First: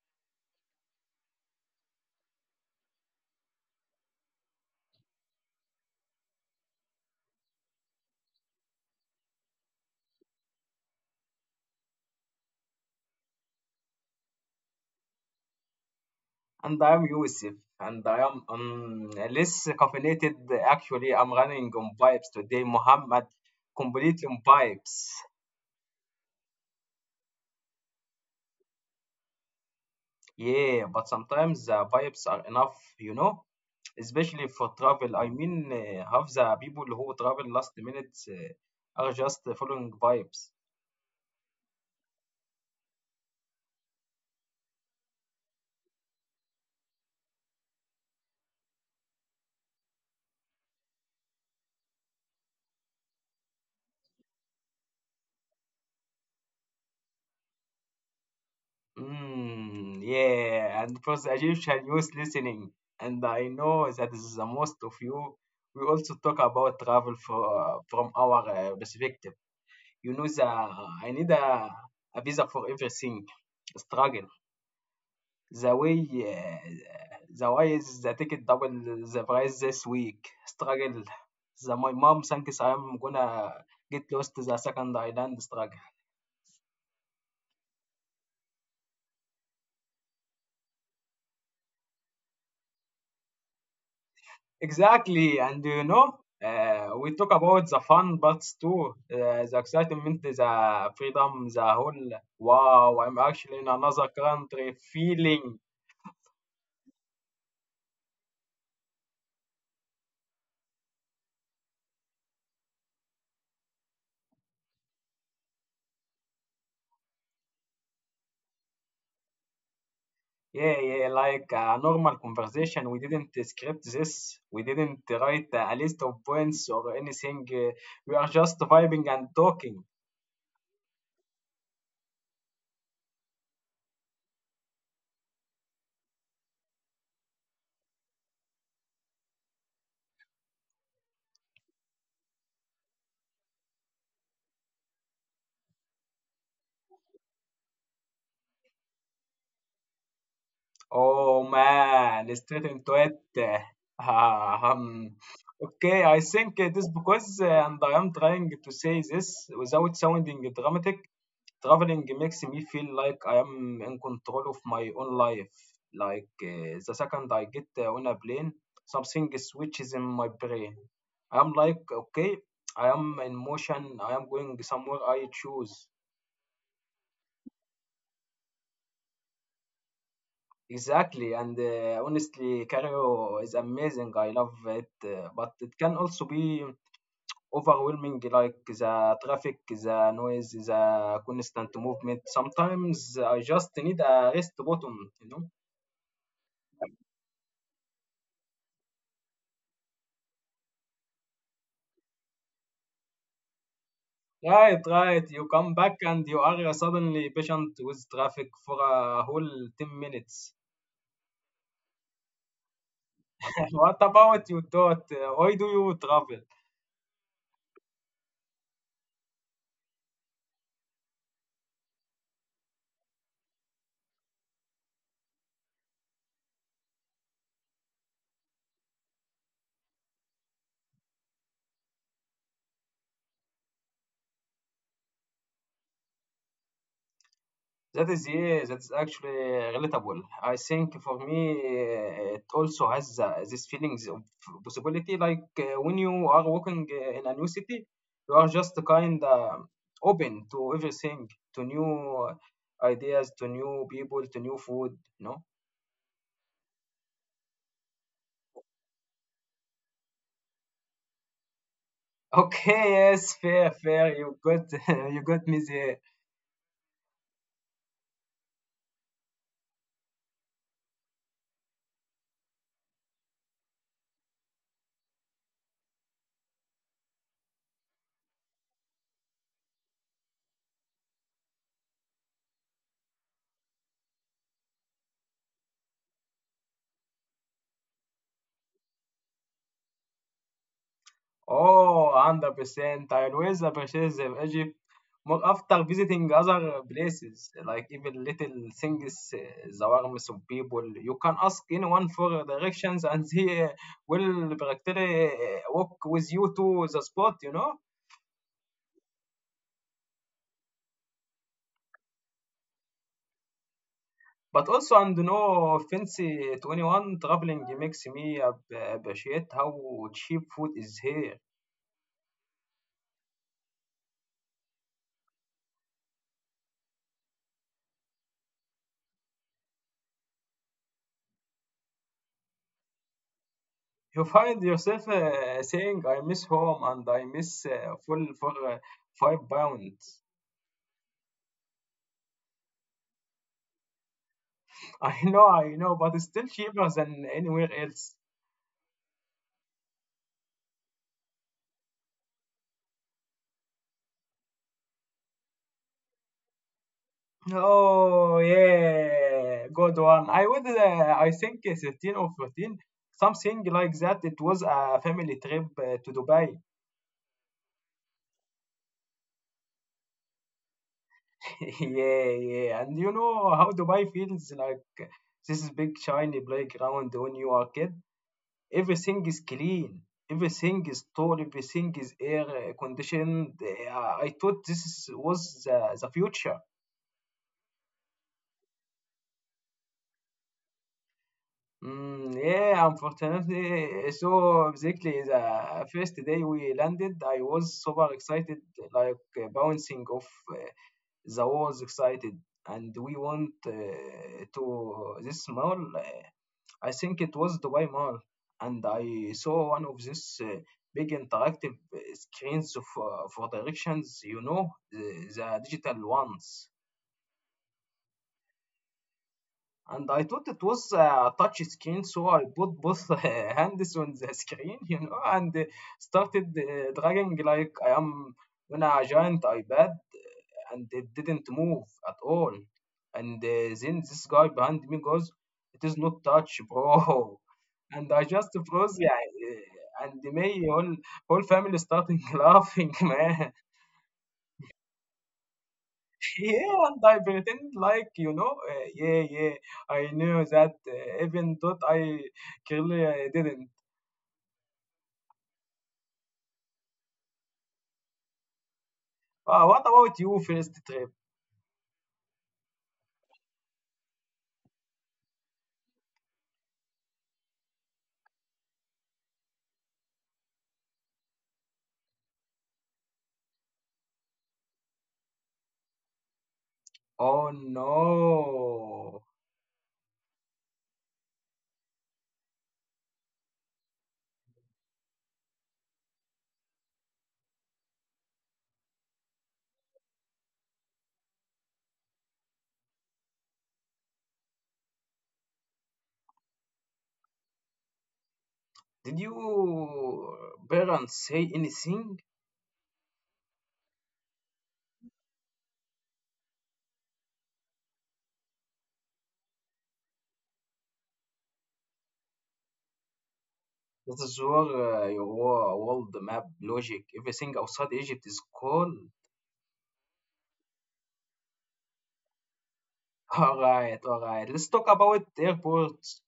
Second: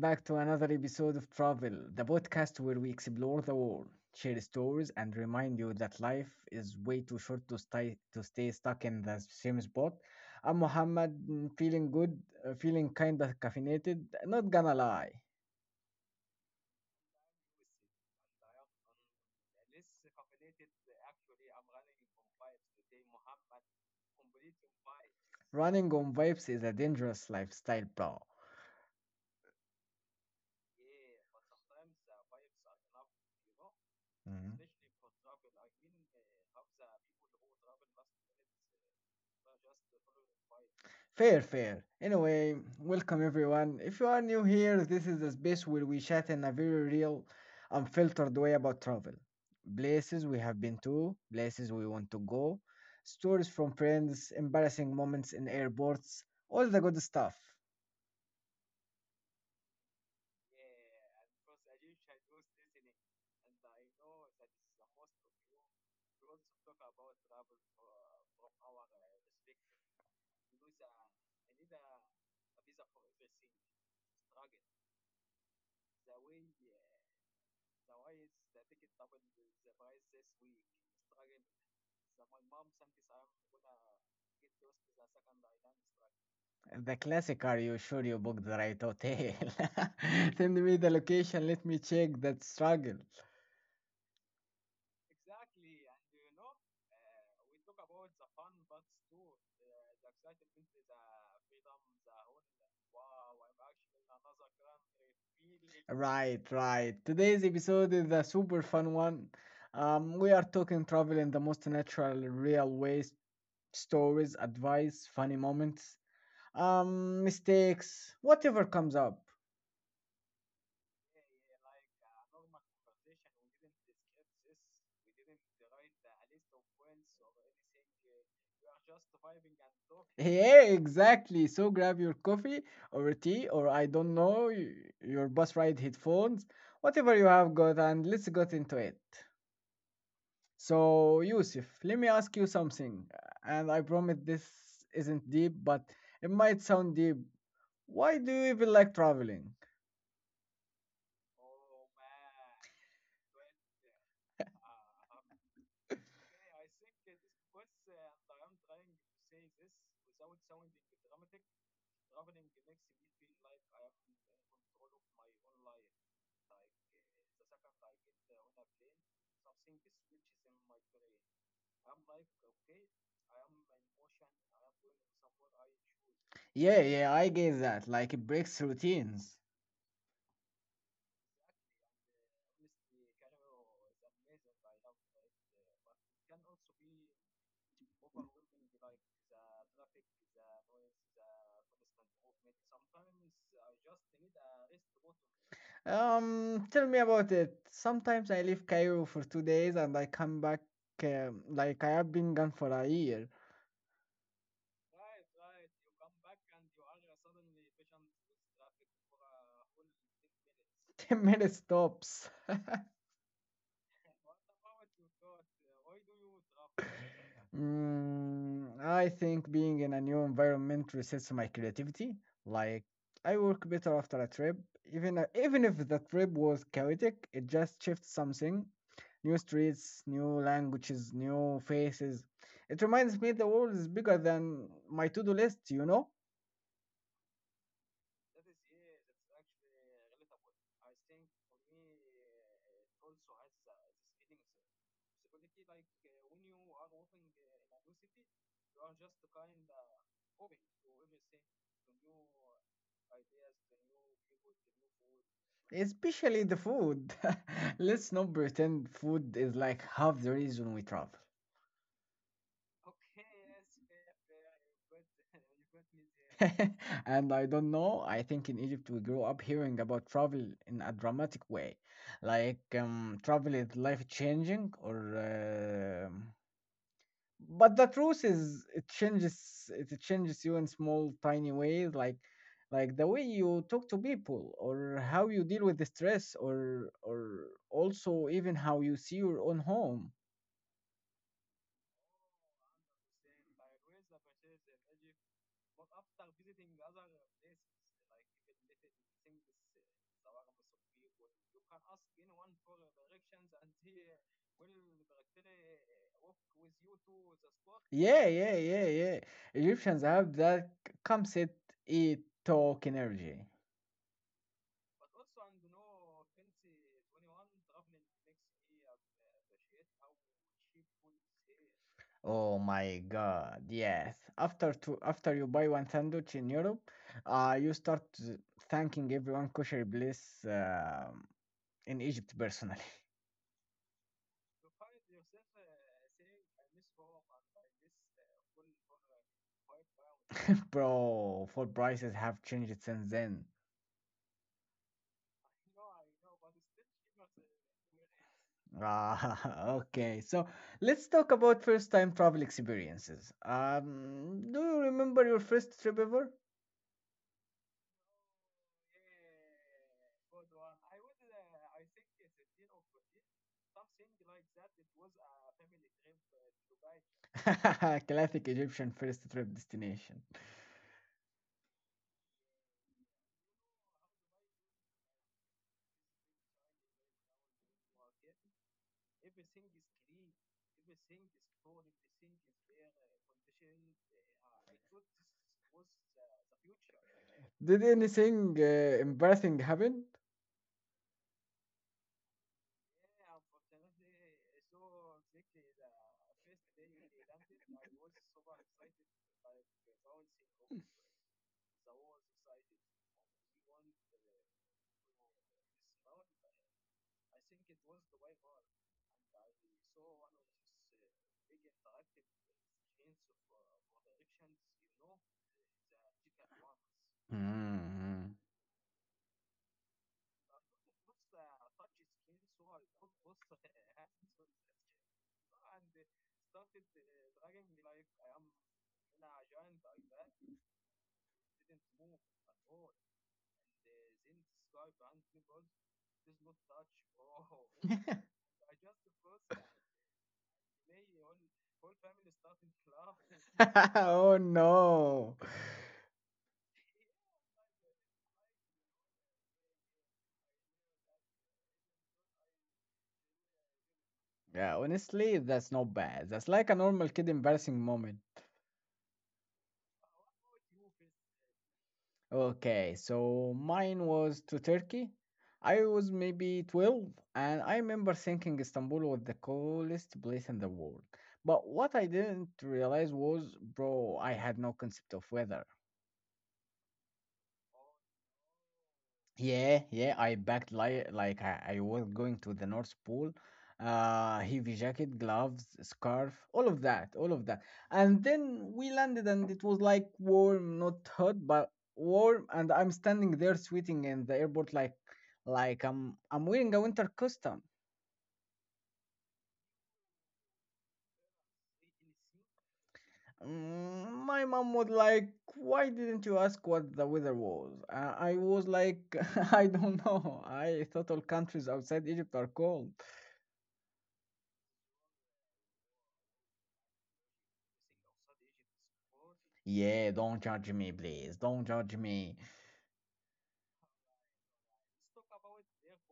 back to another episode of Travel, the podcast where we explore the world, share stories, and remind you that life is way too short to stay stuck in the same spot. I'm Mohammed, feeling good, feeling kinda caffeinated, not gonna lie. And I am Yusuf, and I am less caffeinated. Actually, I'm running on vibes today, Muhammad. Completely on vibes. Running on vibes is a dangerous lifestyle, bro. Yeah, but sometimes the vibes are enough, you know, especially Mhm. for travel. I mean, half the people who travel last minute are just following vibes. Fair, fair. Anyway, welcome everyone. If you are new here, this is the space where we chat in a very real, unfiltered way about travel. Places we have been to, places we want to go, stories from friends, embarrassing moments in airports, all the good stuff. Mm, yeah, and for the Egyptian youth listening, and I know that this is the most of you. We also talk about travel for, from our perspective. You know, the I need a visa for everything. Struggle. The way the why is the ticket double the price this week. Struggle. The my mom thinks I'm gonna get lost to the second island. Struggle. The classic are you sure you booked the right hotel? Send me the location, let me check that struggle. Exactly. And you know. We talk about the fun parts too, the excitement, the freedom, the whole wow, I'm actually in another country In feeling. Really. Right, right. Today's episode is a super fun one. We are talking travel in the most natural, real ways, stories, advice, funny moments, mistakes, whatever comes up. Yeah, yeah, like a normal conversation. We didn't script this. We didn't write a list of points or anything. We are just vibing and talking. Yeah, exactly. So grab your coffee or tea or I don't know, your bus ride headphones, whatever you have got, and let's get into it. So, Yusuf, let me ask you something, and I promise this isn't deep, but it might sound deep. Why do you even like traveling? Oh man, straight into it. Um, okay, I think it is because and I am trying to say this without sounding dramatic. Traveling makes me feel like I am in control of my own life. Like the second I get on a plane, something switches in my brain. I'm like, okay, I am in motion. I am going somewhere I choose. Yeah, yeah, I get that. Like it breaks routines. Exactly. And honestly, Cairo is amazing. I love it. But it can also be overwhelming, like the traffic, the noise, the constant movement. Sometimes I just need a rest button, you know? Tell me about it. Sometimes I leave Cairo for 2 days and I come back like I have been gone for a year. Right, right. You come back and you are suddenly patient with traffic for a whole 10 minutes. 10 minutes tops. What about you thought? Why do you travel? Mm, I think being in a new environment resets my creativity. Like I work better after a trip, even if the trip was chaotic, it just shifts something. New streets, new languages, new faces. It reminds me the world is bigger than my to-do list, you know? That is, yeah, that's actually relatable. I think for me, it also has these feelings of possibility. Like when you are walking in a new city, you are just kind of open to everything, to new ideas, to new people, to new food, you know. Especially the food. Let's not pretend food is like half the reason we travel. Okay, yes, fair, fair. You got you got me there. And I don't know. I think in Egypt we grew up hearing about travel in a dramatic way, like travel is life changing, or but the truth is it changes you in small tiny ways, like the way you talk to people, or how you deal with the stress, or also even how you see your own home. Oh, 100%. I always appreciate the Egypt, more after visiting other places, like even little things, the warmth of people. You can ask anyone for directions, and they will practically walk with you to the spot, you know. Yeah, yeah, yeah, yeah. Egyptians have that come sit, eat, talk energy. But also, and no offense eh, to anyone, traveling makes me appreciate how cheap food is here. Oh my God, yes. After you buy one sandwich in Europe, you start thanking everyone kosher bliss in Egypt personally. You find yourself saying, I miss home and I miss full for 5 pounds. Bro, food prices have changed since then. I know, but it's still cheaper than anywhere else. Ah, okay. So let's talk about first time travel experiences. Do you remember your first trip ever? Oh, yeah, good one. I think 13 or 14, something like that. It was a family trip to Dubai. Classic Egyptian first trip destination. Yeah, yeah, and you know how Dubai feels like this big shiny playground when you are kid. Everything is clean, everything is tall, everything is air conditioned. I thought this was the future. Did anything embarrassing happen? Mm, yeah, unfortunately so. Exactly the first day we landed I was super excited, like bouncing off uh, the walls excited, and we went to this mall, I think it was Dubai Mall, and I saw one of these big interactive screens for directions, you know, the digital ones. Hmm. And I thought it was a touch screen, so I put both hands on the screen, you know, and started dragging like I am on a giant iPad, and it didn't move at all. And then this guy behind me goes, "It is not touch, bro." And I just froze, yeah, and my whole family starting laughing, man. oh no. Yeah, and I pretend like you know, yeah, yeah, I knew that, even though I clearly I didn't. Yeah, honestly, that's not bad. That's like a normal kid embarrassing moment. What about you first trip? Okay, so mine was to Turkey. I was maybe 12, and I remember thinking Istanbul was the coolest place in the world. But what I didn't realize was, bro, I had no concept of weather. Oh no. Yeah, yeah, I packed like I was going to the North Pole. Heavy jacket, gloves, scarf, all of that, all of that. And then we landed, and it was like warm, not hot, but warm. And I'm standing there sweating in the airport, like I'm wearing a winter costume. Did you parents say anything? Mm, my mom was like, "Why didn't you ask what the weather was?" I was like, "I don't know. I thought all countries outside Egypt are cold." This is where your world map logic, everything outside Egypt is cool. Yeah, don't judge me, please. Don't judge me. All right, all right. Let's talk about airports.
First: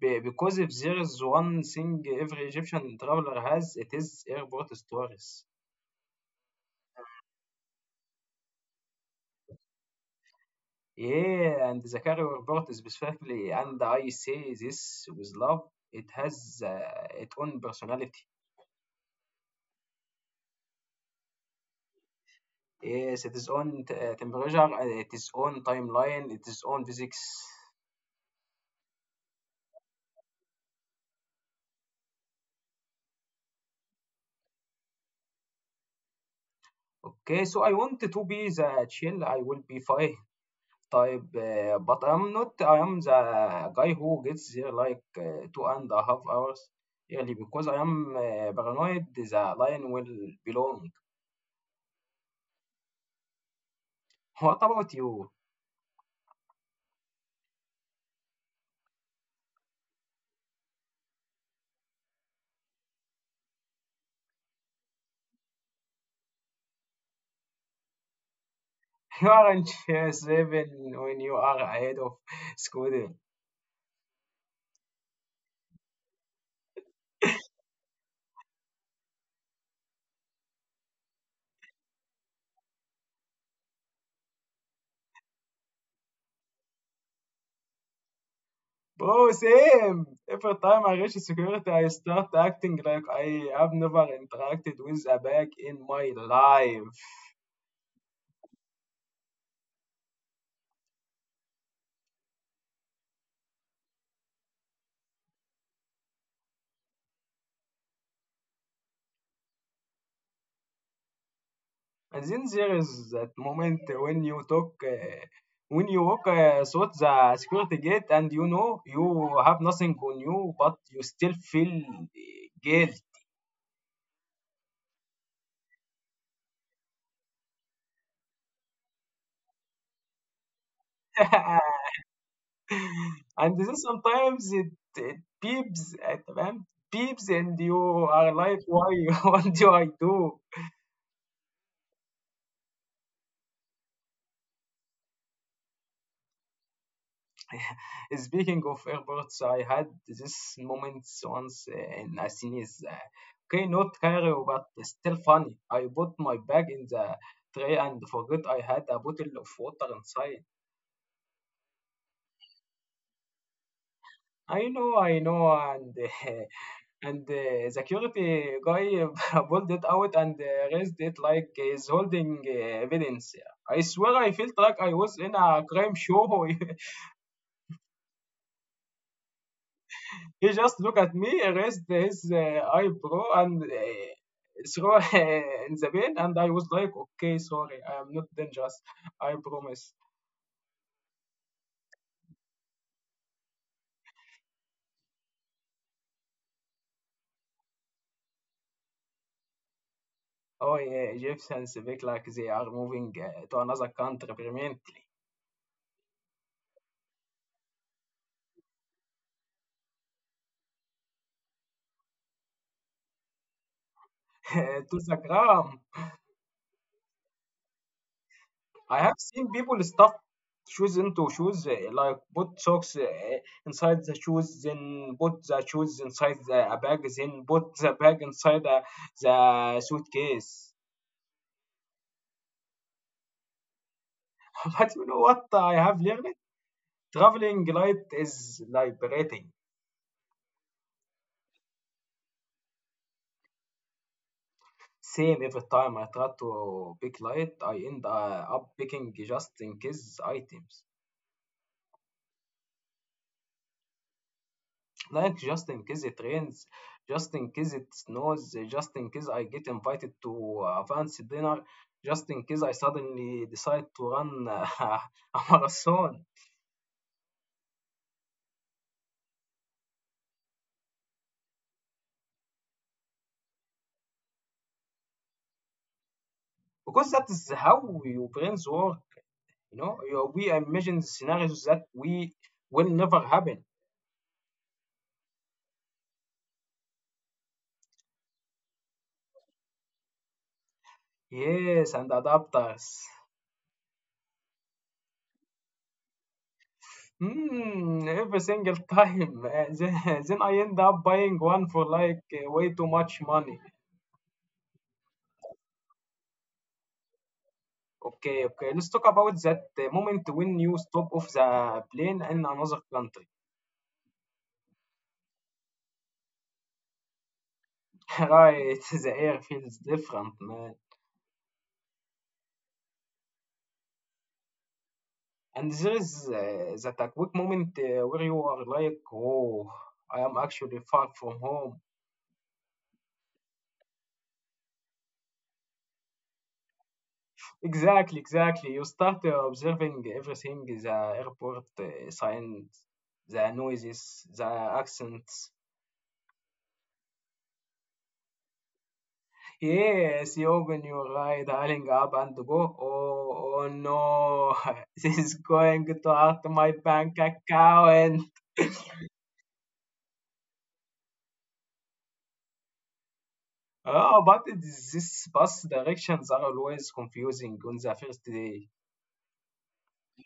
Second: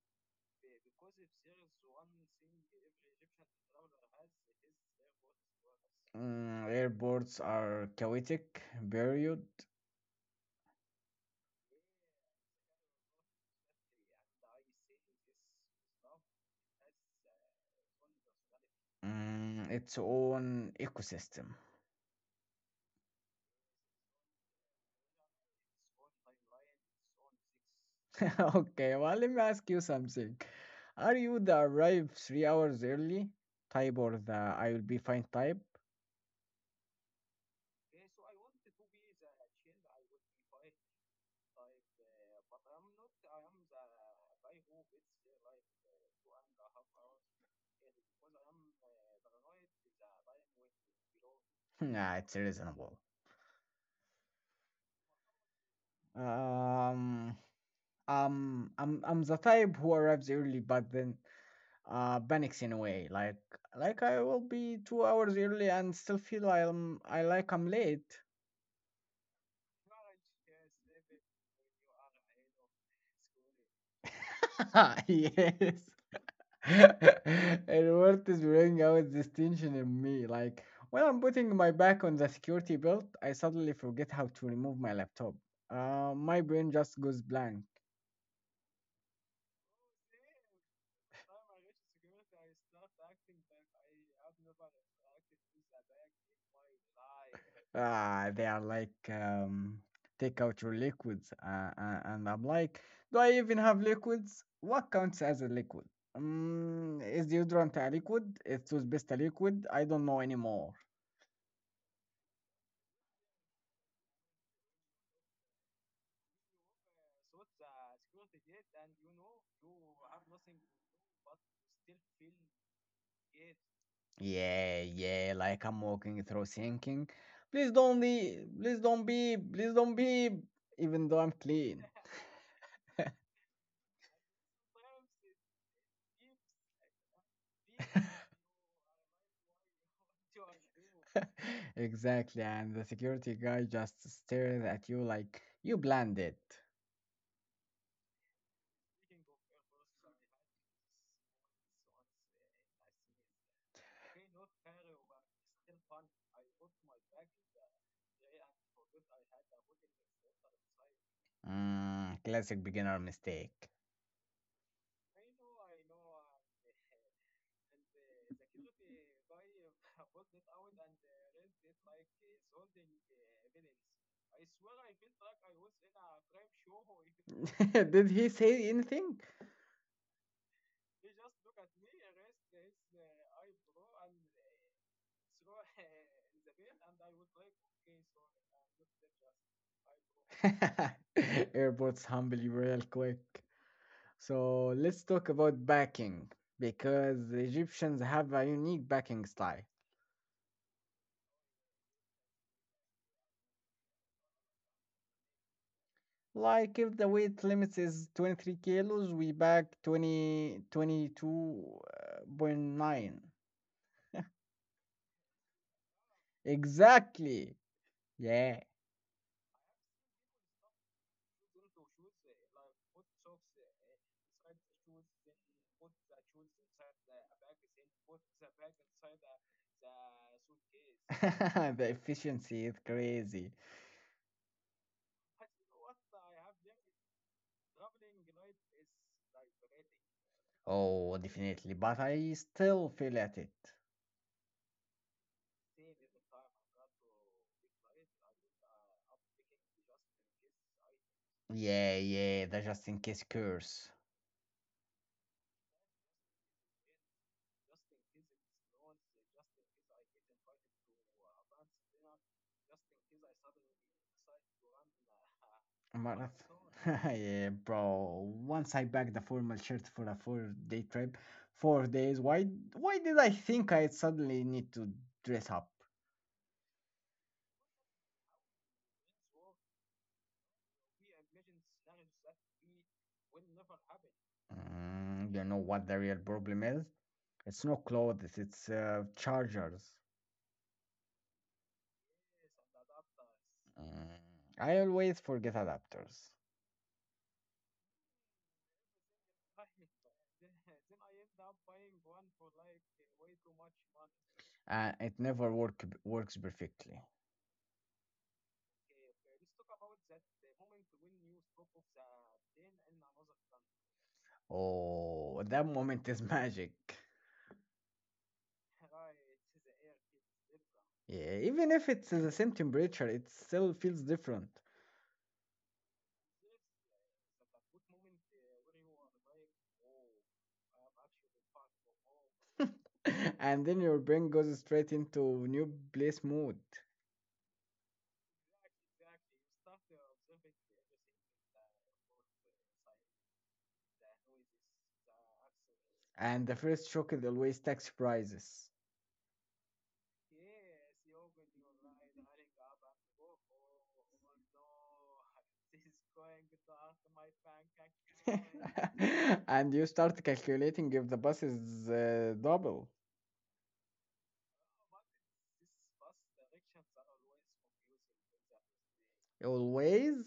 Because if there is one thing every Egyptian traveler has, it is airport stories. Mm, airports are chaotic, period. Yeah, and the career part specifically, and I say this with love, it has its own personality. Mm, its own ecosystem. Yes, its own temperature, its own timeline, its own physics. Okay, well, let me ask you something. Are you the arrive 3 hours early type or the I will be fine type? Okay, so I want to be the chill, I will be fine type, but I'm not, I am the guy who gets there like two and a half hours early because I am paranoid the line will belong. Nah, it's reasonable. What about you? Um, I'm the type who arrives early, but then panics in a way like I will be 2 hours early and still feel I'm I like I'm late. You aren't seven when you are ahead of Scooter. Yes. And what is bringing out this tension in me? Like when I'm putting my back on the security belt, I suddenly forget how to remove my laptop. My brain just goes blank. Bro, same. Every time I reach security, I start acting like I have never interacted with a bag in my life. Ah, they are like, take out your liquids. And I'm like, do I even have liquids? What counts as a liquid? Is deodorant a liquid? Is toothpaste a liquid? I don't know anymore. And then there is that moment when when you walk through the security gate, and you know you have nothing on you, but you still feel guilt. Yeah, yeah, like I'm walking through thinking. Please don't be, please don't be, please don't be, even though I'm clean. And this is sometimes it beeps at man, beeps, and you are like why, what do I do? Exactly, and the security guy just stares at you like you planned it. Speaking of airports, I had this moment once eh, in Assinis. Okay, not carry but still funny. I put my bag in the tray and forgot I had a bottle of water inside. Mm, classic beginner mistake. I know, I know, and uh, and the security guy pulled it out and raised it like he's holding evidence. I swear I felt like I was in a crime show. Did he say anything? He just looked at me, raised his eyebrow, and threw in the bin. And I was like, okay, sorry, I am not dangerous. I promise. Airports humble you real quick. So let's talk about backing because the Egyptians have a unique backing style. Oh, yeah, Egyptians speak like they are moving to another country permanently. Like if the weight limit is 23 kilos, we back twenty twenty two point nine. To the gram. Exactly. Yeah. I have seen people stuff shoes into shoes, like put socks inside the shoes, then put the shoes inside the a bag, then put the bag inside the suitcase. Suitcase. The efficiency is crazy. But you know what? I have learned traveling light is liberating. Oh, definitely. But I still feel at it. Same. Every time I try to pick light, I end up picking just in case items. Yeah, yeah, the just in case curse. Like just in case it rains, just in case it snows, just in case I get invited to a fancy dinner, just in case I suddenly decide to run a a marathon. Marath. Yeah, bro. Once I packed the formal shirt for a four-day trip, 4 days. Why? Why did I think I suddenly need to dress up? Because that is how your brains work, you know. We imagine scenarios that we will never happen. Mm, you know what the real problem is? It's no clothes. It's chargers. Yes, and adapters. Mm, I always forget adapters. Hmm, every single time. Then, then I end up buying one for like way too much money. And it never works perfectly. Okay, okay. Let's talk about that moment when you stop off the plane in another country. Oh, that moment is magic. Right, the air feels different, man. Yeah, even if it's the same temperature, it still feels different. And there is that a quick moment where you are like, oh, I am actually far from home. And then your brain goes straight into new place mode. Exactly, exactly. You start observing everything, the airport signs, the noises, the accents. And the first shock is always tax prices. Yes, Yogan, you're right. Hurrying up and go. Oh, oh no, this is going to hurt my bank account. And you start calculating if the bus is double. Oh, but this bus directions are always confusing on the first day. Always?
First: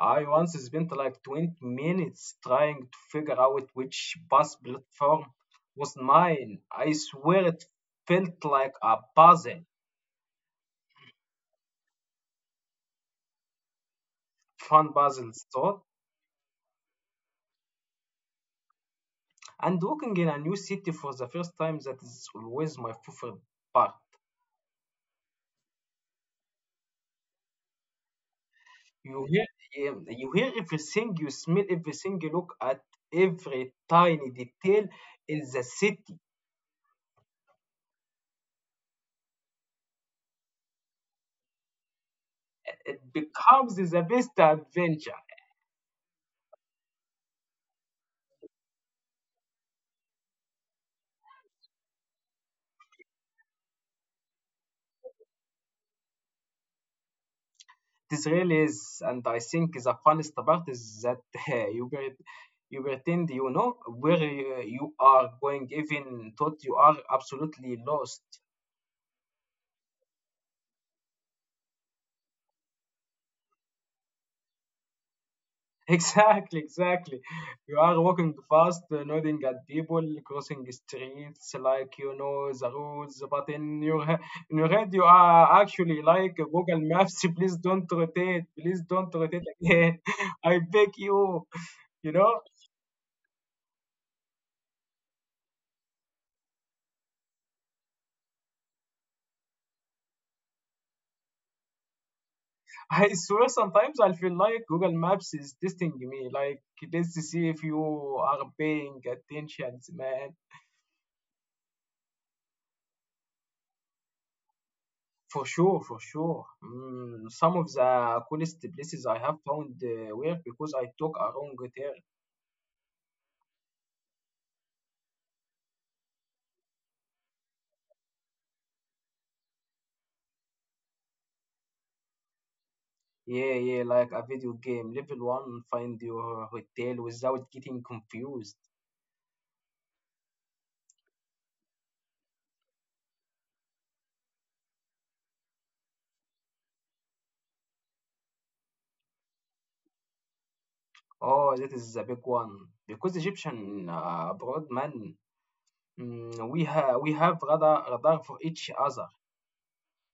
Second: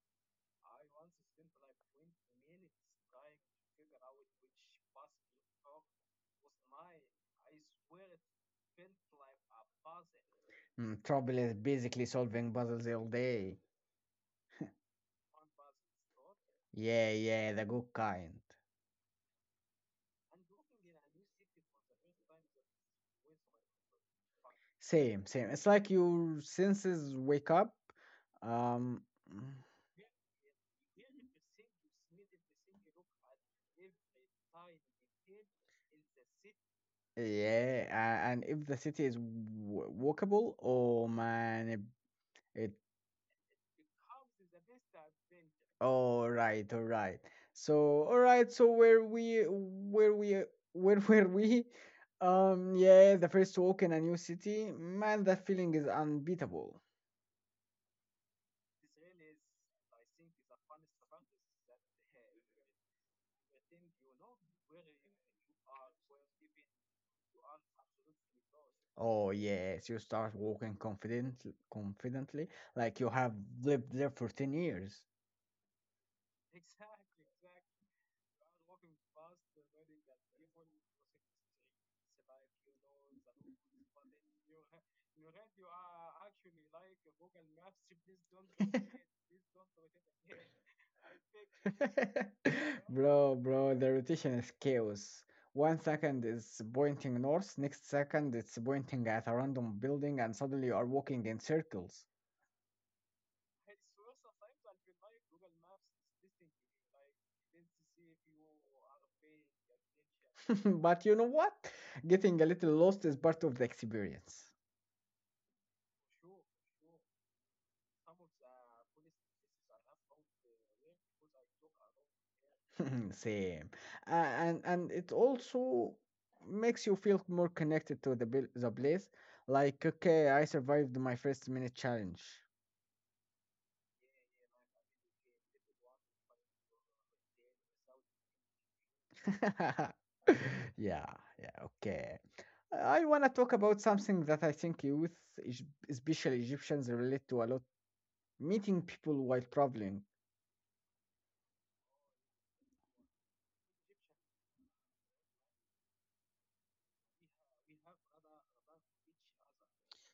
I once spent like 20 minutes trying to figure out which bus platform was mine. I swear it felt like a puzzle, Mm, trouble is basically solving puzzles all day. fun puzzle thought. Yeah, yeah, the good kind. And walking in a new city for the first time, that is always my favorite part. Same, same. It's like your senses wake up. Um, You hear everything, you smell everything, you look at every tiny detail in the city. yeah, and if the city is walkable, oh man, it, it. It becomes the best adventure. All right, all right. So, all right. So where were we? Yeah, the first walk in a new city, man, that feeling is unbeatable. This really is, and I think the funnest part is that you get you pretend you know where you are going even thought you are absolutely lost. Oh yes, you start walking confidently like you have lived there for 10 years. Exactly, exactly. You are walking fast, nodding at people, crossing streets like you know the rules, but in in your head you are actually like Google Maps. Please don't rotate. Please don't rotate again. I beg you. You know, Bro, bro, the rotation is chaos. 1 second it's pointing north, next second it's pointing at a random building, and suddenly you are walking in circles. I swear sometimes I feel like Google Maps is testing me. Like let's see if you are paying attention, man. But you know what? Getting a little lost is part of the experience. For sure, for sure. Mm, some of the coolest places I have found were because I took a wrong turn. Same. And it also makes you feel more connected to the place. Like, okay, I survived my first minute challenge. Yeah, yeah, like a video game. Level one, find your hotel without getting confused. Yeah, yeah, okay. I want to talk about something that I think youth, es- especially Egyptians, relate to a lot meeting people while traveling. Oh, that is a big one. Because Egyptian broad man, mm, we have radar for each other.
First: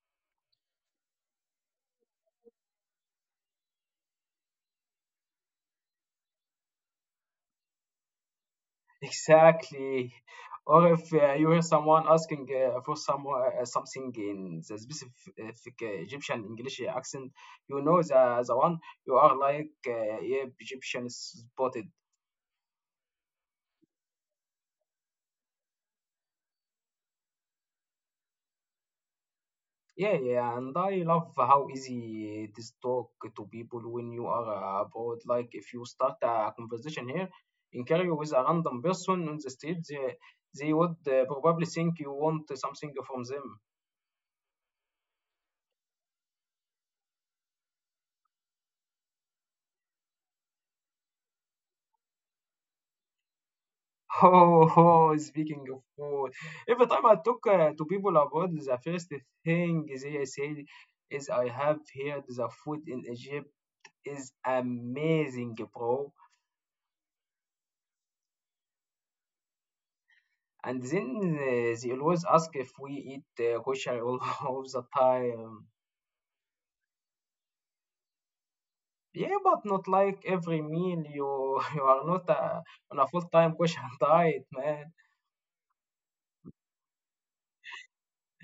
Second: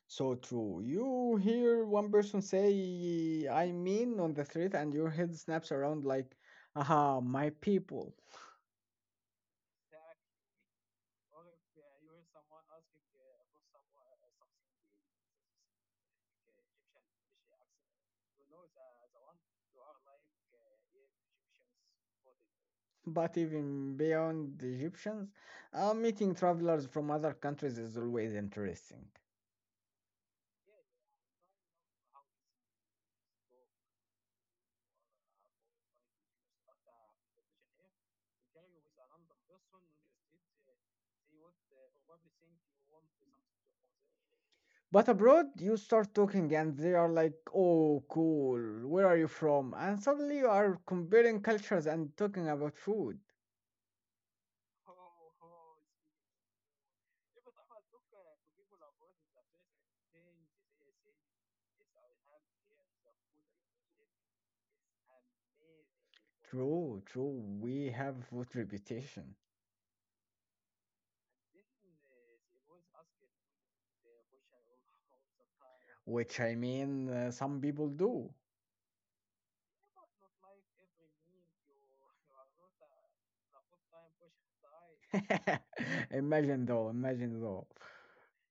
So true. You hear one person say, I mean, on the street, and your head snaps around like, aha, my people. Exactly. Or if you hear someone asking for some something in the specific Egyptian English accent, you know the one you are like, yeah, Egyptian spotted. But even beyond the Egyptians, meeting travelers from other countries is always interesting. Yeah, yeah, and I love how easy it is talk to people when you are abroad. Like if you start a conversation here in Cairo with a random person on the street, they would probably think you want something from them. But abroad, you start talking and they are like, oh, cool, where are you from? And suddenly you are comparing cultures and talking about food. Oh, oh, speaking of food, every time I talk to people abroad, the first thing they say is, I have heard the food in Egypt is amazing, bro. True, true. We have food reputation, And then they always ask if we eat kosher all of the time. which I mean, some people do. Yeah, but not like every meal. You you are not on a full-time kosher diet, man. Imagine though, imagine though.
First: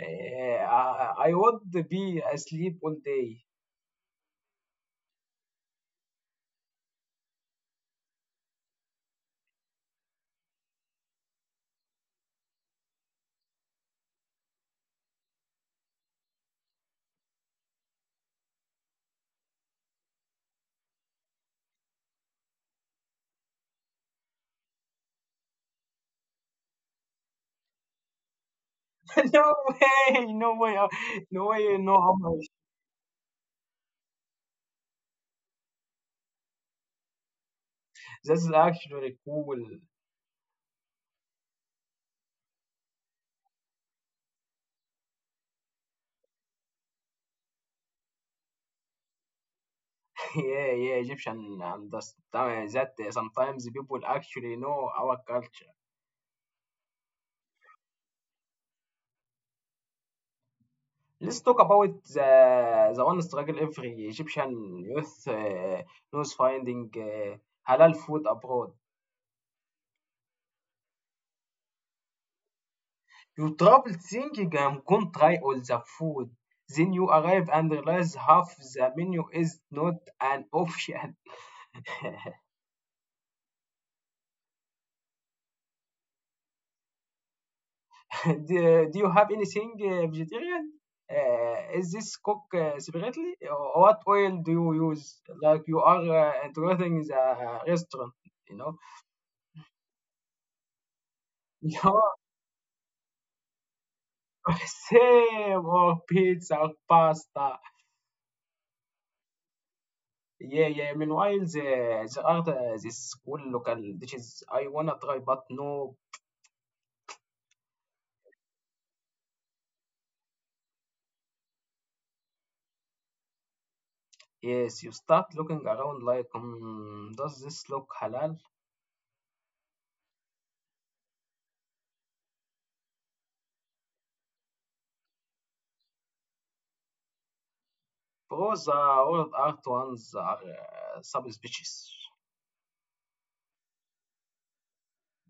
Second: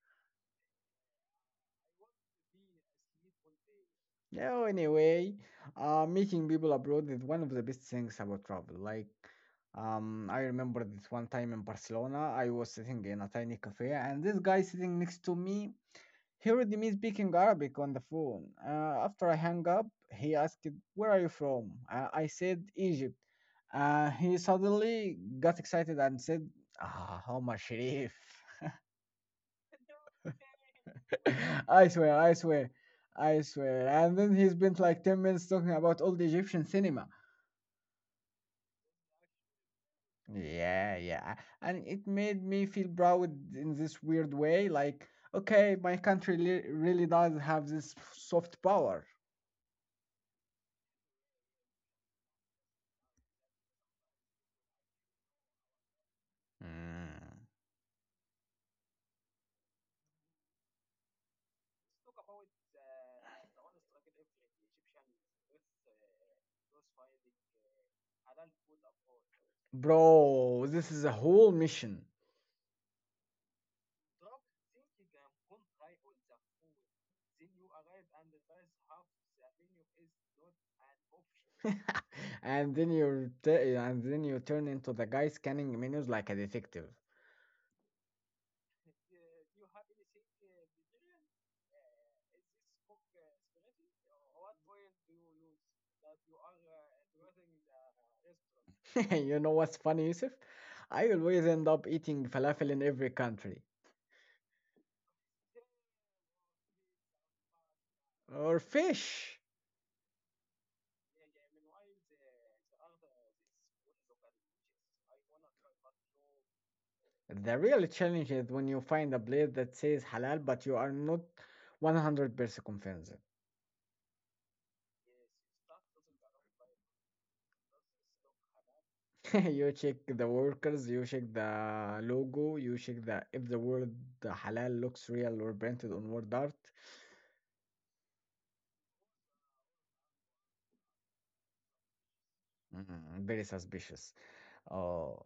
I would be asleep all day. Yeah, anyway, meeting people abroad is one of the best things about travel. Like, I remember this one time in Barcelona, I was sitting in a tiny cafe, and this guy sitting next to me heard me speaking Arabic on the phone. After I hung up, he asked, where are you from? I said, Egypt. He suddenly got excited and said, ah, Omar Sharif. No way, no way, how- no way, I no how swear, I much. swear, I swear. And then he spent like 10 minutes talking about old Egyptian cinema. That's actually cool. Yeah, yeah. And it made me feel proud in this weird way. Like, okay, my country really does have this soft power. Yeah, yeah, Egyptian understand that sometimes people actually know our culture. Mm. Let's talk about the one struggle every Egyptian youth knows finding halal food abroad. Bro, this is a whole mission. You trouble thinking I'm gonna try all the food. Then you arrive and realize half the menu is not an option. And then you turn into the guy scanning menus like a detective. Do you have anything vegetarian? Is this cooked separately? Or what oil do you use? Like you are integrating the restaurant, you know? You know what's funny, Yusuf? I always end up Your eating falafel in every country. same or pizza or pasta. Or fish. Yeah, yeah. Meanwhile, the, there are the, this cool local dishes I wanna try, but no. The real challenge is when you find a place that says halal but you are not 100% convinced. Yes, you start looking around like, mm, does this look halal? You check the workers, you check the logo, you check the if the word halal looks real or printed on word art. Bro, the world art ones are subspecies. Mm, very suspicious. Oh,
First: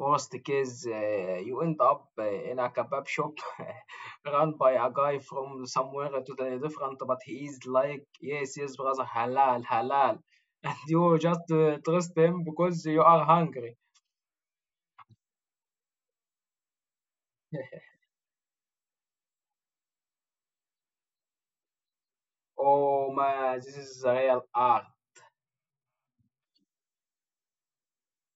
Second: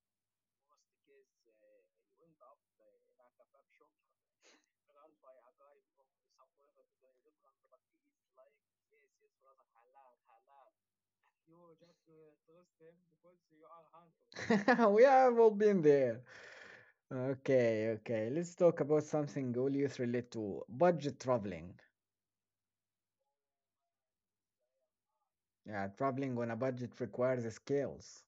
Worst case, you end up in a kebab shop run by a guy from somewhere totally different, but he is like, yes, yes, brother, halal, halal. And you just trust him because you are hungry. we have all been there. Okay, okay. Let's talk about something all youth relate to: budget traveling. Oh man, this is the real art. Yeah, traveling on a budget requires skills.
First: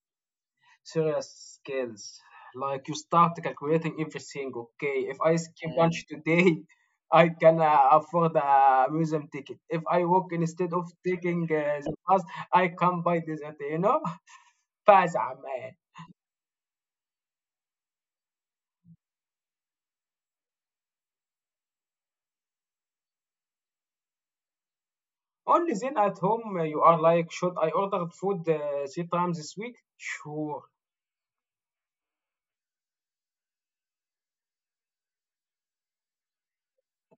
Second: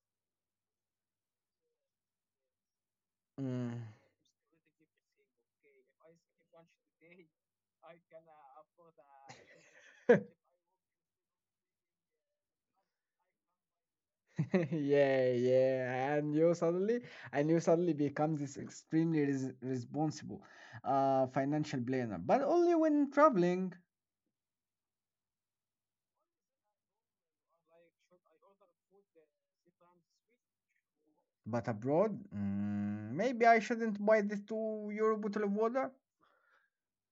Serious skills. Like you start Mm. calculating everything. Okay, if I skip lunch today, I can afford a museum ticket. If I walk instead of taking the bus, I can buy this. Okay, you know. Yeah, Fazam, man. yeah, and you suddenly become this extremely responsible financial planner, but only when traveling. Only then at home you are like, should I order food three times this week? Sure. But abroad, mm, maybe I shouldn't buy this €2 bottle of water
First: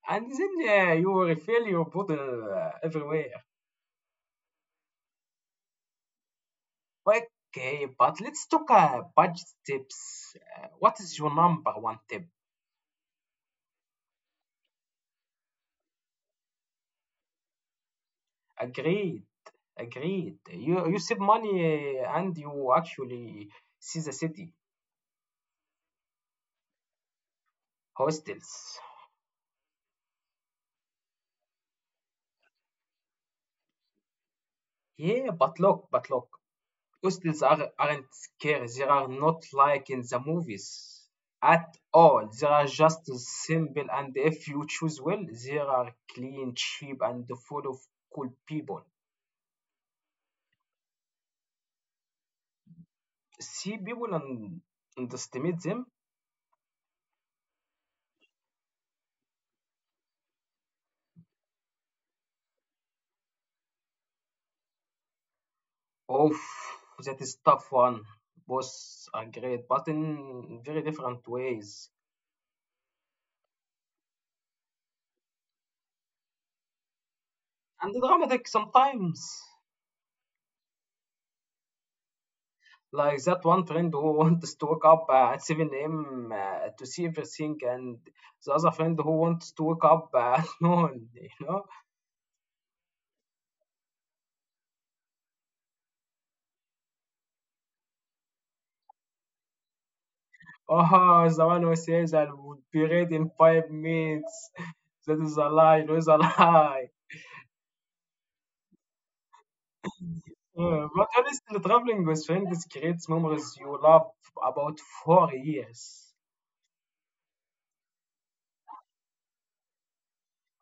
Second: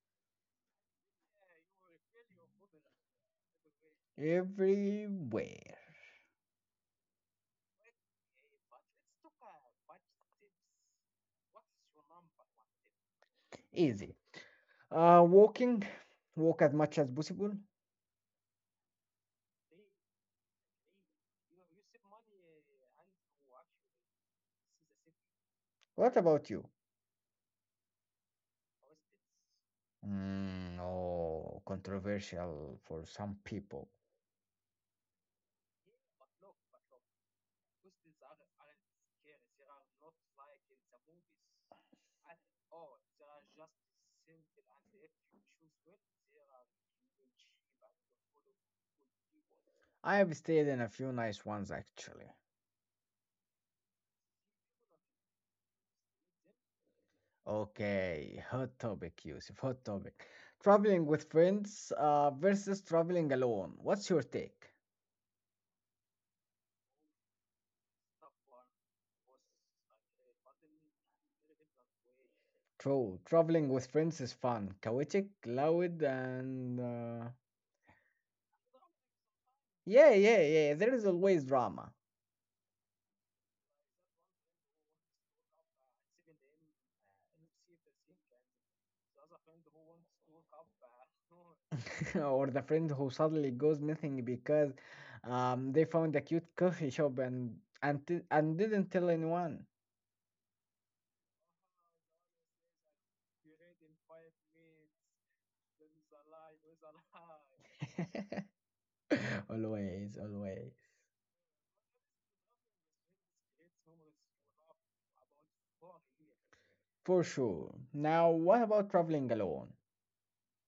And then you refill your bottle everywhere. everywhere. Okay, but let's talk budget tips. What is your number one tip? Easy. Walking, walk as much as possible. Agreed, agreed. You save money and you actually see the city, What about you? hostels. Mm, oh, controversial for some people. Yeah, but look, but look. Costumes are, aren't scary. They are not like in the movies at all. They are just simple, and if you choose well, they are clean, cheap, and full of cool people. I have stayed in a few nice ones actually. See people and underestimate them. Okay, hot topic, Yusuf. Hot topic. Traveling with friends versus traveling alone. What's your take? Oh, that is tough one. Both are great, but in very different ways. True. Traveling with friends is fun, chaotic, loud, and And dramatic sometimes. yeah, yeah, yeah. There is always drama, Like that one friend who wants to wake up at 7 a.m. To see everything, and the other friend who wants to wake up at noon, you know? or the friend who suddenly goes missing because they found a cute coffee shop and didn't tell anyone. Oh, the one who says I would be ready in 5 minutes. That is a lie, it is a lie. Always, always, Yeah, but honestly, traveling with friends creates memories you love about 4 years. for sure. Now, what about traveling alone?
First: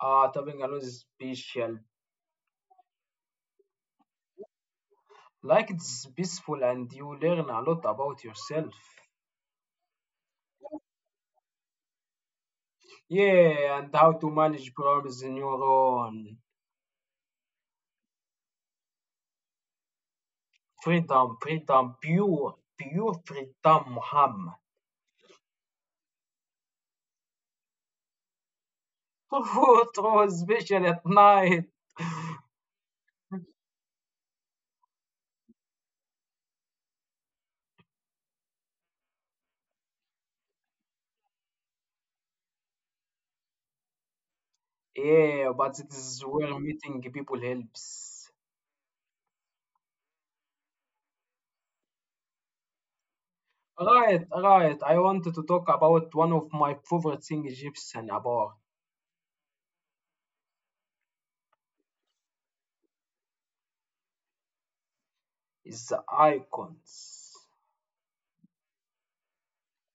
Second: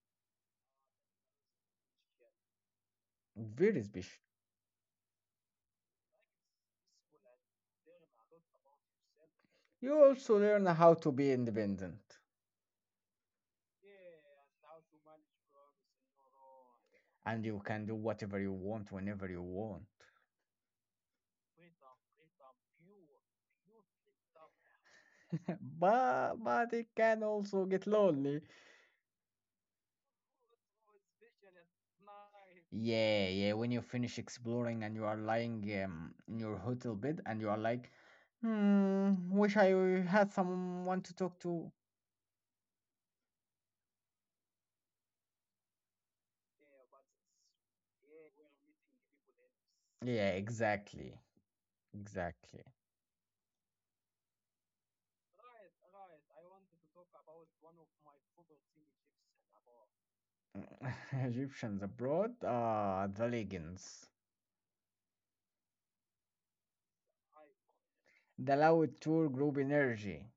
Traveling alone is special. Very special. Like it's peaceful and you learn a lot about yourself. You also learn how to be independent Yeah, and how to manage problems in your own. and you can do whatever you want whenever you want. Freedom, freedom, pure, pure freedom, Muhammad. But it can also get lonely. True, true, especially at night. Yeah, yeah, when you finish exploring and you are lying in your hotel bed and you are like, hmm, wish I had someone to talk to. Yeah, but it is where meeting people Yeah, helps. exactly. Exactly. Right, right. I wanted to talk about one of my favorite things Egyptian about Egyptians abroad are the legends. is the icons. The loud tour group energy.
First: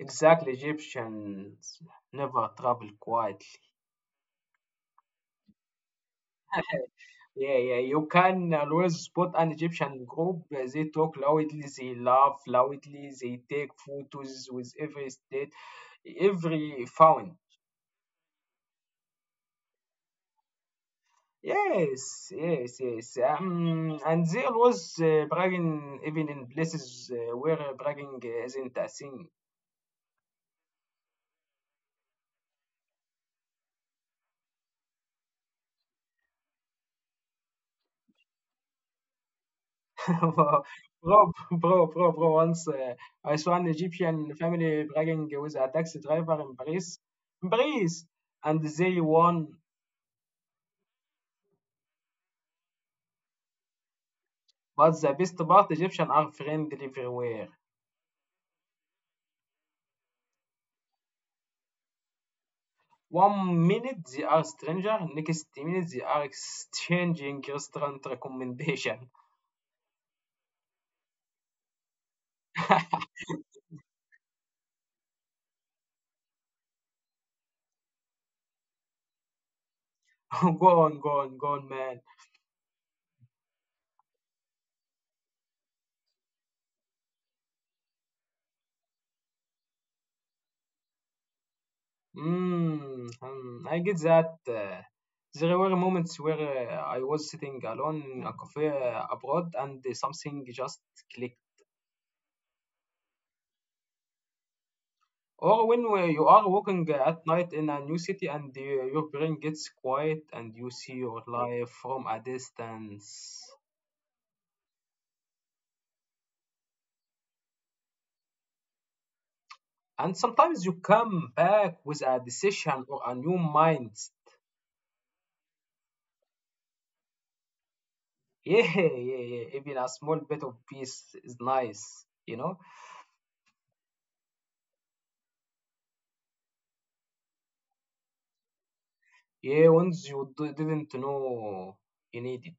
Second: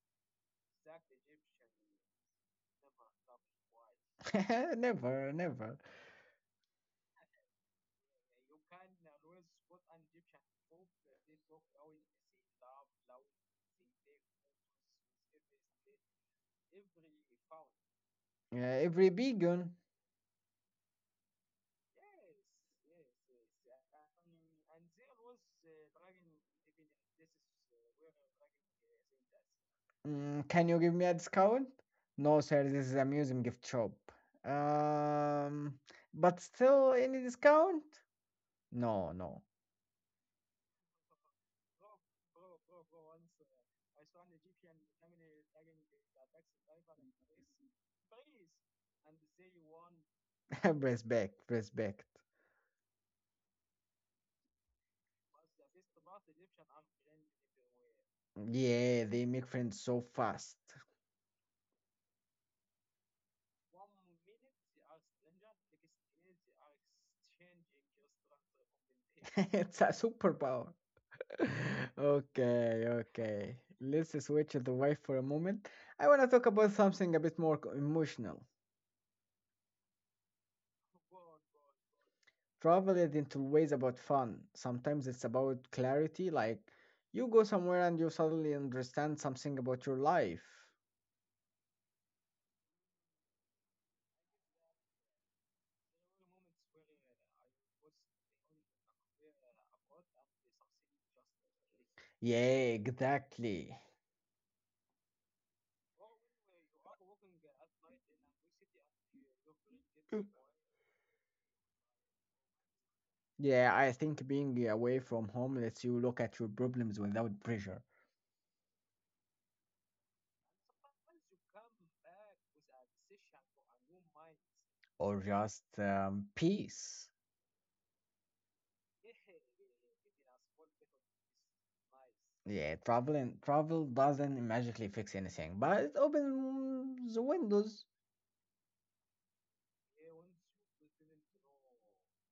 Exactly, Egyptians never travel quietly. Never, never. Yeah, yeah. You can always spot an Egyptian group. They talk loudly, they laugh loudly, they take photos with every state, every fountain. Every vegan. Yes, yes, yes. And they always bragging even in places where bragging isn't a thing. Mm, can you give me a discount? No, sir, this is a museum gift shop. Um, but still, any discount? No, no. Bro, bro, bro, bro. Once I saw an Egyptian family bragging with a taxi driver in Paris. In Paris, and they won. Respect, respect. But the best part, Egyptians are friendly everywhere. Yeah, they make friends so fast. One minute they are stranger, next minute they are exchanging restaurant recommendation. It's a superpower. Okay, okay. Let's switch the wife for a moment. I want to talk about something a bit more emotional. Go on, go on, go on, man. Travel isn't always about fun. Sometimes it's about clarity, like you go somewhere and you suddenly understand something about your life. Mm, hmm, I get that. There were moments where I was sitting alone in a cafe abroad and something just clicked. Yeah, exactly. Or when you are walking at night in a new city and your brain gets quiet Mm. and you see your life from a distance. Yeah, I think being away from home lets you look at your problems without pressure And sometimes you come back with a decision or a new mind. or just peace. Yeah, yeah, yeah. Even a small bit of peace is nice, you know? Yeah, travel doesn't magically fix anything, but it opens the windows. Yeah, once you didn't know you needed.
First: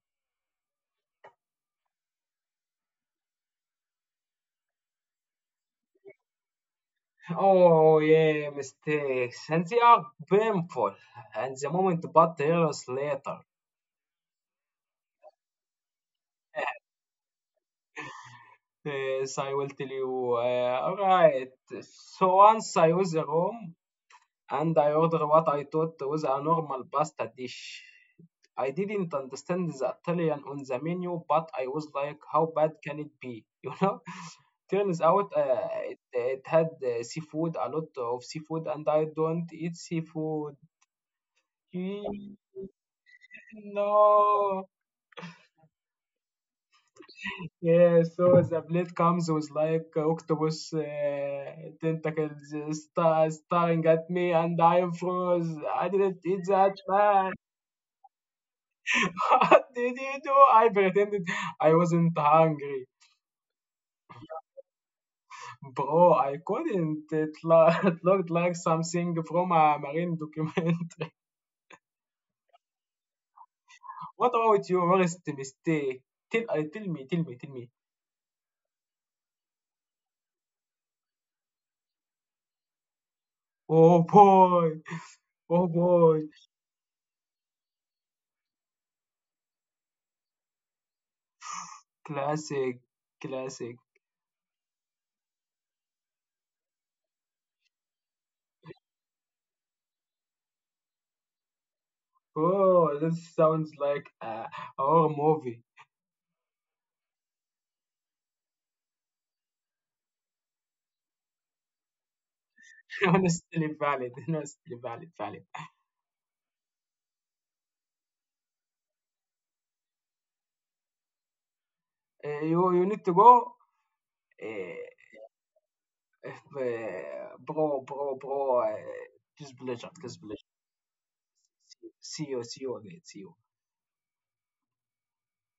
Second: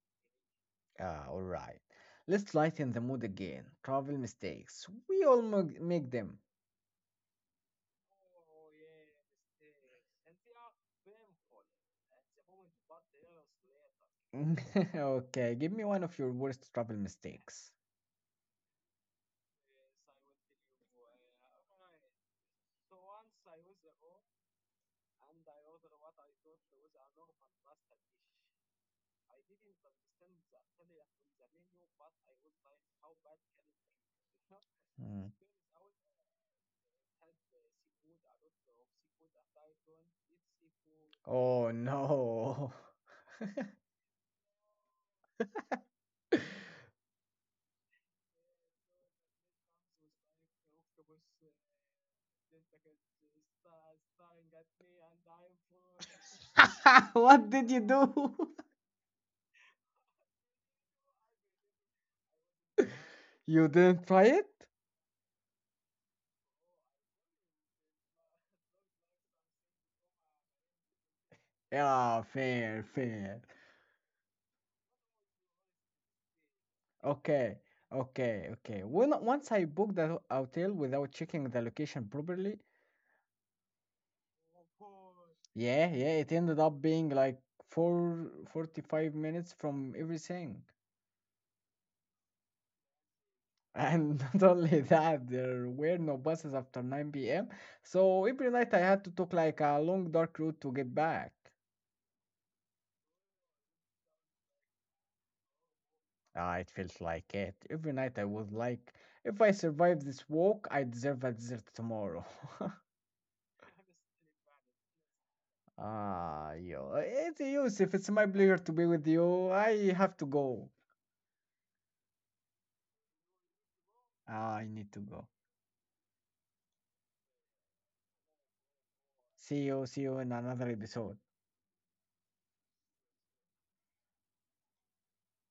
Ah, all right. Let's lighten the mood again. Travel mistakes. We all make them. Oh, yeah, mistakes. And they are painful. And the moment, but years later. Okay, give me one of your worst travel mistakes. Yes, I will tell you. Alright. So once I was a room, and I ordered what I thought was a normal pasta dish. I didn't understand the Italian on the menu, but I was like, how bad can it be? You know, turns Mm. out it had seafood, a lot of seafood, and I don't eat seafood. Oh Eee, no. no. Yeah, so the plate comes with like octopus tentacles staring at me, and I froze. I didn't eat that, man. What did you do? What did you do? I pretended I wasn't hungry. You didn't try it? Bro, I couldn't. It looked like something from a marine document. Yeah, fair, fair. What about your worst mistake? Tell, tell me, tell me, tell Okay, me. okay, okay. When once I booked the hotel without checking the location properly, Oh boy, oh yeah, yeah, boy. it ended up being like four 45 minutes from everything. Classic, classic. And not only that, there were no buses after 9 p.m. So every night I had to take like a long dark route to get back. Oh, this sounds like a horror movie. Ah, it felt like it. Every night I was like, if I survive this walk, I deserve a dessert tomorrow. Honestly valid, honestly valid, valid. Ah, yo, it's Yusuf. It's my pleasure to be with you. I have to go. You need to go? Ah, I Uh, need to go. Bro, bro, bro! Just believe See it. you Just in believe another episode. it. See you. See you again. See you.